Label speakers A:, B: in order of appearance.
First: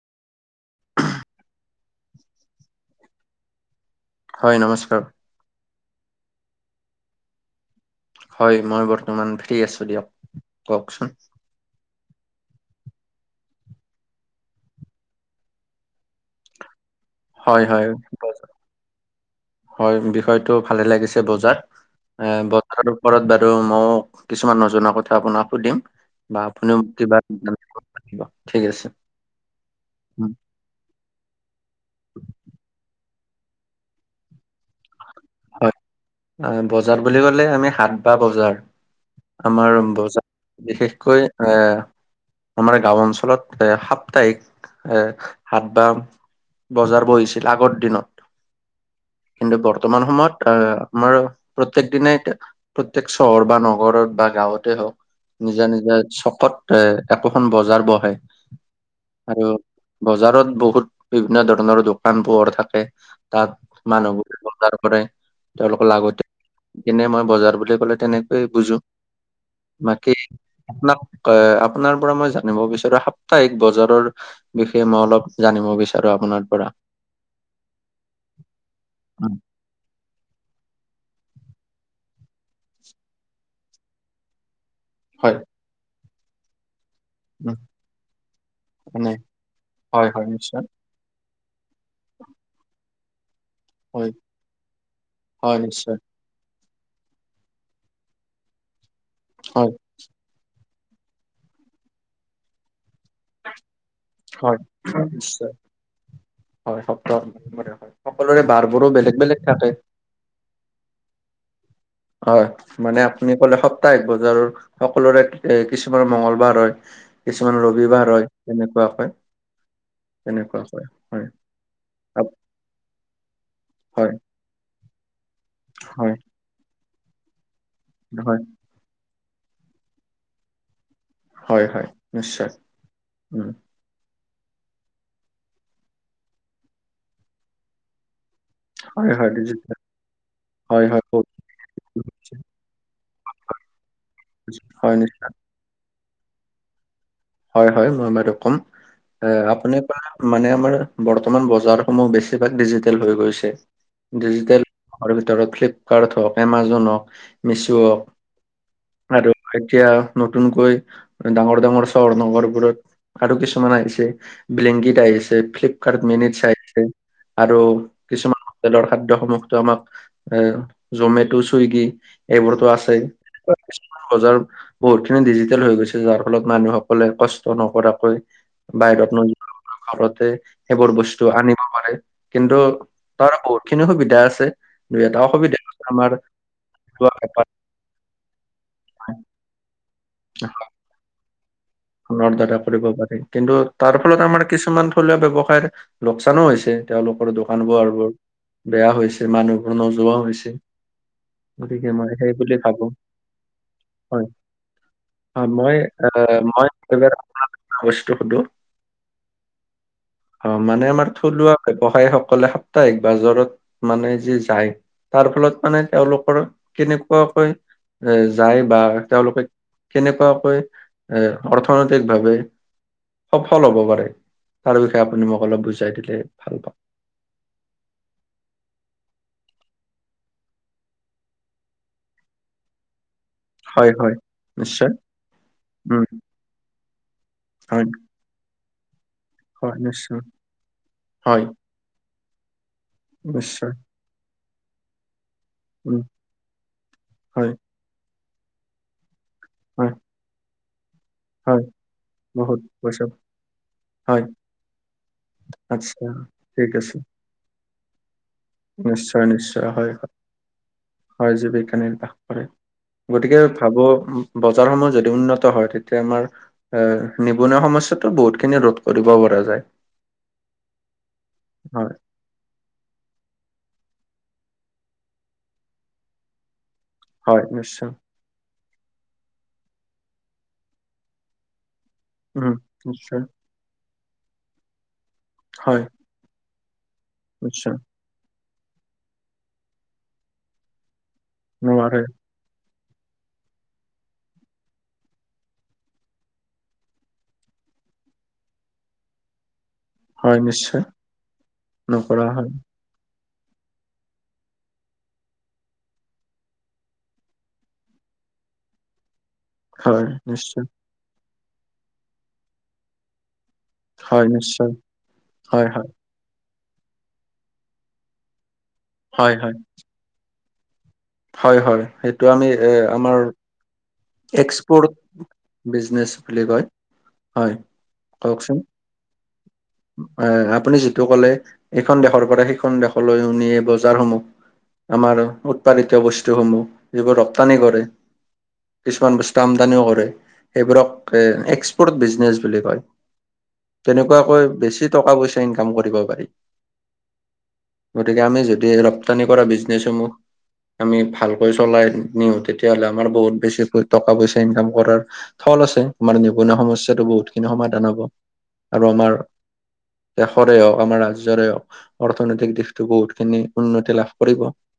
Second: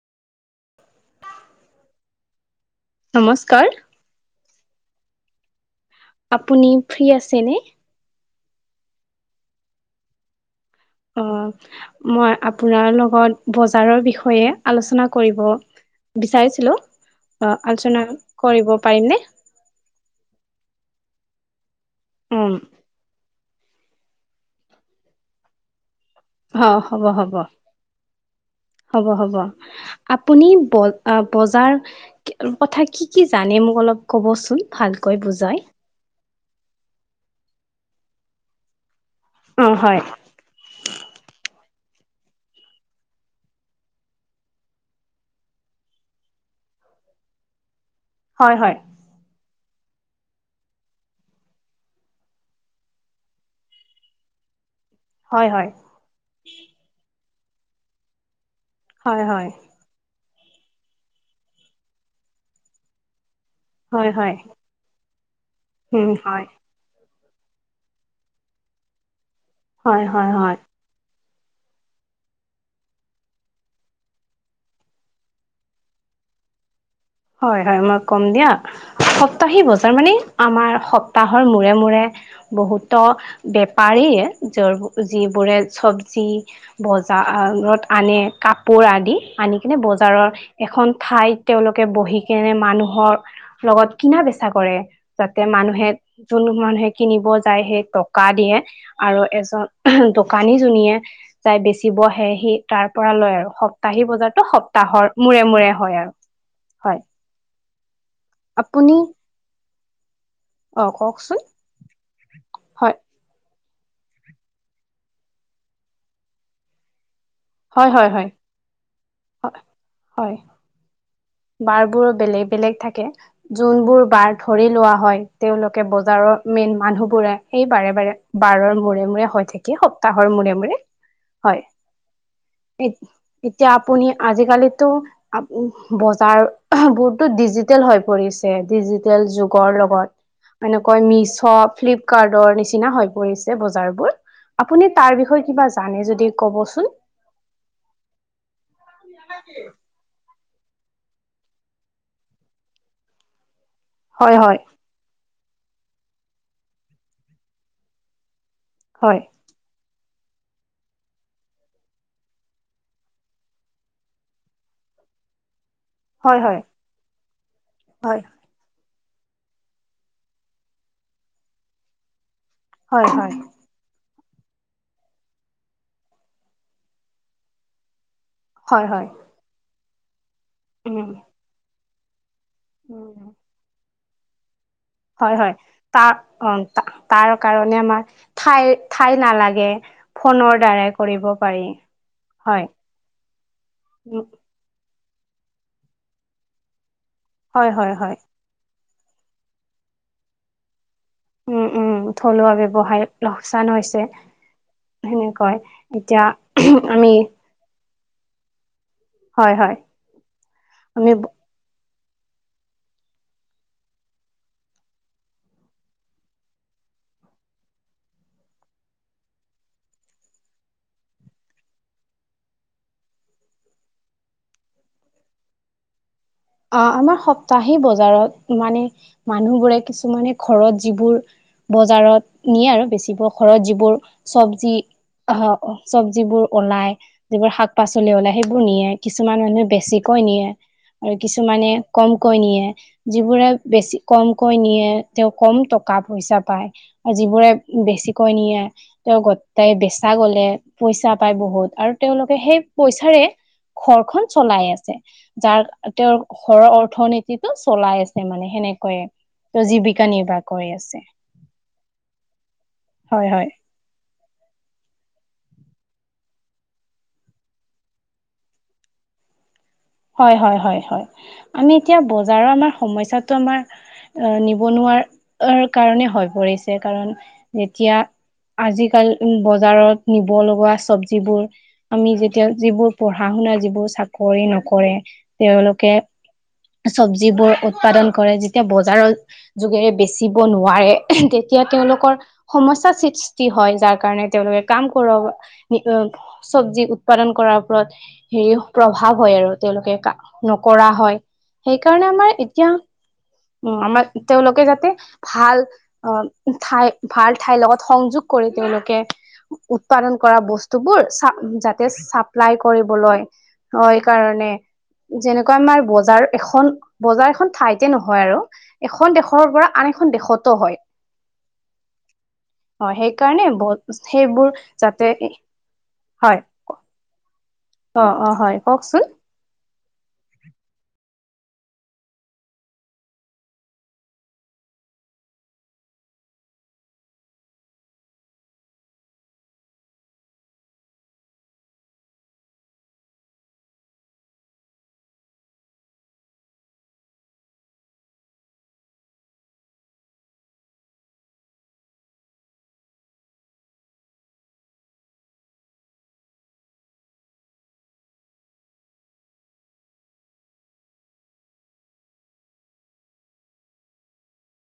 A: নমস্কাৰ!
B: হয়, নমস্কাৰ।
A: আপুনি ফ্ৰী আছেনে?
B: হয়, মই বৰ্তমান ফ্ৰী আছোঁ দিয়ক। কওঁকচোন?
A: অ'! মই আপোনাৰ লগত, বজাৰৰ বিষয়ে আলোচনা কৰিব বিচাৰিছিলোঁ। অ'!
B: হয় হয়
A: আলোচনা
B: বজাৰ-
A: কৰিব পাৰিমনে?
B: হয়, বিষয়টো ভালে লাগিছে বজাৰ। এ,
A: উম
B: বজাৰো ঘৰত বাৰু মইও, কিছুমান নজনা কথা আপোনাক সুধিম। বা আপুনিও
A: অ'!
B: মোক
A: হ'ব -
B: কিবা
A: হ'ব,
B: জানিব পাৰিব ঠিক আছে।
A: হ'ব - হ'ব।
B: উম,
A: আপুনি ব, বজাৰ কথা কি কি জানে, মোক অলপ ক'বচোন! ভালকৈ বুজাই?
B: অ'! বজাৰ বুলি ক'লে, আমি হাত বা বজাৰ।
A: অ
B: আমাৰ
A: হয়
B: বজাৰ বিশেষকৈ, এ আমাৰ গাঁও অঞ্চলত, এ, সাপ্তাহিক, এ, হাত বা বজাৰ বহিছিল আগৰ দিনত।
A: হয়, হয়।
B: কিন্তু, বৰ্তমান সময়ত, আঁ আমাৰ, প্ৰত্যেক দিনে প্ৰত্যেক, চহৰ বা নগৰত বা গাঁৱতে হওঁক
A: হয়
B: নিজা- নিজা ছপত, এ, একোখন বজাৰ বহে।
A: হয় হয়
B: আৰু
A: হয়
B: বজাৰত বহুত, বিভিন্ন ধৰণৰ দোকান, পোহৰ থাকে, তাত।
A: হয়, হয়।
B: মানুহবোৰে [unintelligible] তেওঁলোকৰ
A: উম
B: লাগতি
A: হয়
B: কেনে মই বজাৰ বুলি ক'লে তেনেকৈয়ে বুজো।
A: হয়
B: বাকী
A: হয় হয়
B: আপোনাক আপোনাৰ পৰা মই জানিব বিচাৰো সাপ্তাহিক বজাৰৰ বিষয়ে মই অলপ জানিব বিচাৰো আপোনাৰ পৰা।
A: হয় হয় মই কম দিয়া
B: উম,
A: সপ্তাহি বজাৰ মানে আমাৰ সপ্তাহৰ মূৰে - মূৰে বহুতো, বেপাৰীয়ে [unintelligible]
B: হয়
A: যিবোৰে চবজি।
B: উম
A: বজাৰত আনে। কাপোৰ
B: মানে
A: আদি, আনি কিনে,
B: হয় হয়
A: বজাৰৰ
B: নিশ্চয়
A: এখন ঠাইত তেওঁলোক বহি কেনে মানুহৰ লগত
B: হয়
A: কিনা-বেচা কৰে। যাতে,
B: হয়
A: মানুহে
B: নিশ্চয়
A: যোন মানুহে কিনিব যায় সেই টকা দিয়ে আৰু
B: হয়
A: এজন দোকানী, নীয়ে যাই বেচিবহে সি তাৰ পৰা লয় আৰু সপ্তাহি ব বজাৰতো
B: হয়
A: সপ্তাহৰ মূৰে
B: নিশ্চয়
A: মূৰে হয় আৰু
B: হয় সপ্তাহ হয় সকলোৰে বাৰবোৰো
A: আপুনি
B: বেলেগ বেলেগ থাকে।
A: অ কওকচোন।
B: হয়
A: হয়
B: মানে। আপুনি কলে সপ্তাহ এক বজাৰ সকলোৰে এ কিছুমানৰ মংগলবাৰ হয়। কিছুমান ৰবি
A: হয়
B: বা
A: হয়
B: ৰয়
A: হয়
B: তেনেকুৱা হয় তেনেকুৱা হয় হয়।
A: বাৰ বোৰো
B: আপ-
A: বেলেগ বেলেগ থাকে যোনবোৰ
B: হয়
A: বাৰ ধৰি লোৱা হয় তেওঁওলোকে
B: হয়
A: বজাৰৰ, মেইন মানুহবোৰে সেই বাৰে বাৰে
B: হয়
A: বাৰৰ মূৰে মূৰে হৈ থাকি সপ্তাহৰ মূৰে মূৰে। হয়
B: উম
A: এতিয়া আপুনি আজিকালিতো বজাৰ বহুতো ডিজিটেল হৈ পৰিছে।
B: হয়
A: ডিজিটেল
B: হয় ডিজিটেল
A: যুগৰ লগত
B: হয়
A: এনেকৈ
B: হয় বহুত
A: মিছ, ফ্লিপ কাৰ্ডৰ নিচিনা হৈ পৰিছে বজাৰবোৰ আপুনি
B: হয়
A: তাৰ
B: নিশ্চয়
A: বিষয়ে কিবা জানে যদি ক'বচোন।
B: হয় হয় মই বাৰু ক'ম এ আপোনাৰ পৰা মানে আমাৰ বৰ্তমান বজাৰসমূহ বেছিভাগ ডিজিটেল হৈ গৈছে
A: হয় হয়
B: ডিজিটেল, ঘৰ ভিতৰত ফ্লিপকাৰ্ট হওক এমাজন হওক মিছো হওক
A: হয়
B: আৰু এতিয়া নতুনকৈ ডাঙৰ ডাঙৰ, চহৰ নগৰবোৰত আৰু কিছুমান আহিছে ব্লেংকিত আহিছে ফ্লিপ তাৰ মিনিট
A: হয় হয়।
B: চাইছে আৰু
A: হয়
B: কিছুমান, তেলৰ খাদ্য সমূহো আমাক এ জমেট চুইগি এইবোৰতো আছে
A: হয় হয়
B: [unintelligible] বজ বহুত খিনি ডিজিটেল হৈ গৈছে যাৰ ফলত মানুহ কলে কষ্ট নকৰাকৈ
A: হয় হয়
B: বাহিৰত নোযোৱা ঘৰতে সেইবোৰ
A: উম
B: বস্তু আনিব পাৰে কিন্তু
A: উম
B: তাৰ বহুত খিনি সুবিধা আছে। দুই এটা
A: হয় হয়
B: অসুবিধা আছে, আমাৰ
A: তাৰ অ তাৰ কাৰণে আমাৰ ঠাই ঠাই নালাগে ফোনৰ দ্বাৰাই কৰিব পাৰি।
B: ফোনৰ দ্বাৰা
A: হয়
B: কৰিব পাৰি কিন্তু তাৰ
A: উ
B: ফলত আমাৰ কিছুমান থলুৱা বব্যৱসায়ৰ লোকচানো হৈছে। তেওঁলোকৰ দোকান
A: হয়
B: বোৰ
A: হয় হয়
B: বেয়া হৈছে মানুহবোৰ নোযোৱাও হৈছে।
A: উম উম
B: গতিকে মই
A: থলুৱা
B: সেইবুলি ভাবো
A: ব্যৱসায় লোকচান হৈছে
B: হয়। অ
A: সেনেকৈ
B: মই
A: এতিয়া
B: আহ মই বেলেগে
A: আমি
B: এটা বস্তু সুধো
A: হয় হয়।
B: অ মানে আমাৰ
A: আমি
B: থলুৱা ব্যৱসায়ী সকলে সাপ্তাহিক বাজৰত মানে যি যায়। তাৰ ফলত মানে তেওঁলোকৰ কেনেকুৱাকৈ এ যায় বা তেওঁলোকে, কেনেকুৱাকৈ এ অৰ্থনৈতিক ভাৱে, সফল হ'ব পাৰে তাৰ বিষয়ে আপুনি মোক অলপ বুজাই দিলে ভাল। পাম।
A: অ আমাৰ সপ্তাহেই বজাৰত মানে মানুহ বোৰে কিছুমানে ঘৰত যিবোৰ। বজাৰত নিয়ে আৰু বেচিব, ঘৰত
B: হয়,
A: যিবোৰ
B: হয়,
A: চবজি
B: নিশ্চয়।
A: আহ
B: উম,
A: চবজিবোৰ ওলাই। যিবোৰ শাক
B: হয়,
A: পাচলি ওলাই সেইবোৰ নিয়ে কিছুমান মানুহে
B: হয়, নিশ্চয়।
A: বেছিকৈ নিয়ে। আৰু
B: হয়,
A: কিছুমানে কমকৈ নিয়ে যিবোৰে
B: নিশ্চয়।
A: বেছি কমকৈ নিয়ে। তেওঁ কম টকা
B: উম,
A: পইচা পায় আৰু যিবোৰে
B: হয়,
A: বেছিকৈ নিয়ে। তেওঁ গোটাই
B: হয়,
A: বেচা গলে পইচা, পায়
B: হয়,
A: বহুত আৰু তেওঁলোকে সেই
B: বহুত পইচা
A: পইচাৰে
B: হয়,
A: ঘৰখন চলাই আছে। যাৰ
B: আচ্ছা
A: তেওঁৰ ঘৰৰ
B: ঠিক আছে।
A: অৰ্থনীতিটো চলাই আছে মানে। সেনেকৈয়ে
B: নিশ্চয়, নিশ্চয়।
A: তেওঁ
B: হয়,
A: জীৱিকা
B: হয়,
A: নিৰ্বাহ কৰি আছে।
B: হয়, জীৱিকা নিৰ্বাহ কৰে।
A: হয়
B: গতিকে
A: হয়।
B: ভাবো বজাৰ সমূহ যদি উন্নত হয় তেতিয়া আমাৰ, এ নিবনুৱা সমস্যাতটো বহুত খিনি ৰোধ কৰিব পৰা যায়।
A: হয় হয় হয় হয় আমি
B: হয়,
A: এতিয়া বজাৰৰ আমাৰ সমস্যাত, তোমাৰ অ, নিবনুৱা কাৰণে হৈ পৰিছে। কাৰণ
B: হয় নিশ্চয়।
A: যেতিয়া আজিকালি বজাৰত নিব লগা চবজিবোৰ, আমি যেতিয়া
B: উম,
A: যিবোৰ
B: নিশ্চয়।
A: পঢ়া শুনা যিবোৰ চাকৰি নকৰে
B: হয়,
A: তেওঁলোকে, চবজি বোৰ
B: নিশ্চয়।
A: উৎপাদন কৰে যেতিয়া বজাৰৰ যোগেৰে বেচিব নোৱাৰে, তেতিয়া
B: নোৱাৰে।
A: তেওঁলোকৰ, সমস্যাৰ সৃষ্টি হয়। যাৰ কাৰণে তেওঁলোকে কাম কৰাব চবজি উৎপাদন কৰাৰ ওপৰত হেৰি প্ৰভাৱ হয় আৰু। তেওঁলোকে
B: হয়, নিশ্চয়।
A: নকৰা হয়। সেইকাৰণে
B: নকৰা
A: আমাৰ
B: হয়।
A: এতিয়া, উম, আমাৰ তেওঁলোকে যাতে ভাল অ, ঠাই ভাল ঠাইৰ লগত সংযোগ কৰে তেওঁলোকে
B: হয়,
A: উৎপাদন কৰা
B: নিশ্চয়।
A: বস্তুবোৰ চ যাতে চাপ্লাই কৰিবলৈ, হয়, এই কাৰণে যেনেকুৱা
B: হয়,
A: আমাৰ
B: হয়।
A: বজাৰ এখন বজাৰ এখন ঠাইতে নহয় আৰু এখন
B: হয়,
A: দেশৰ পৰা আন এখন দেশতো হয়।
B: হয়-হয় সেইটো আমি এ
A: অ',
B: আমাৰ
A: [unintelligible] যাতে
B: এক্সপৰ্ট বিজনেছ
A: হয়
B: বুলি কয় হয়।
A: অ', অ', হয়, কওকচোন?
B: এ আপুনি যিটো ক'লে এইখন দেশৰ পৰা সেইখন দেশলৈ উনিয় বজাৰসমূহ। আমাৰ উৎপাদিত বস্তুসমূহ যিবোৰ ৰপ্তানি কৰে। কিছুমান বস্তু আমদানিও কৰে সেইবোৰক এ এক্সপৰ্ট বিজনেচ বুলি কয়। তেনেকুৱাকৈ বেছি টকা পইচা ইনকাম কৰিব পাৰি। গতিকে আমি যেতিয়া ৰপ্তানি কৰা বিজনেচসমূহ আমি ভালকৈ চলাই নিওঁ তেতিয়াহলে আমাৰ বহুত বেছি, টকা পইচা ইনকাম কৰাৰ থল আছে আমাৰ নিবনুৱা সমস্যাটো বহুত খিনি সমাধান হ'ব। আৰু আমাৰ দেশৰে হওক আমাৰ ৰাজ্যৰে হওক অৰ্থনৈতিক দিশতটো বহুতখিনি উন্নতি লাভ কৰিব।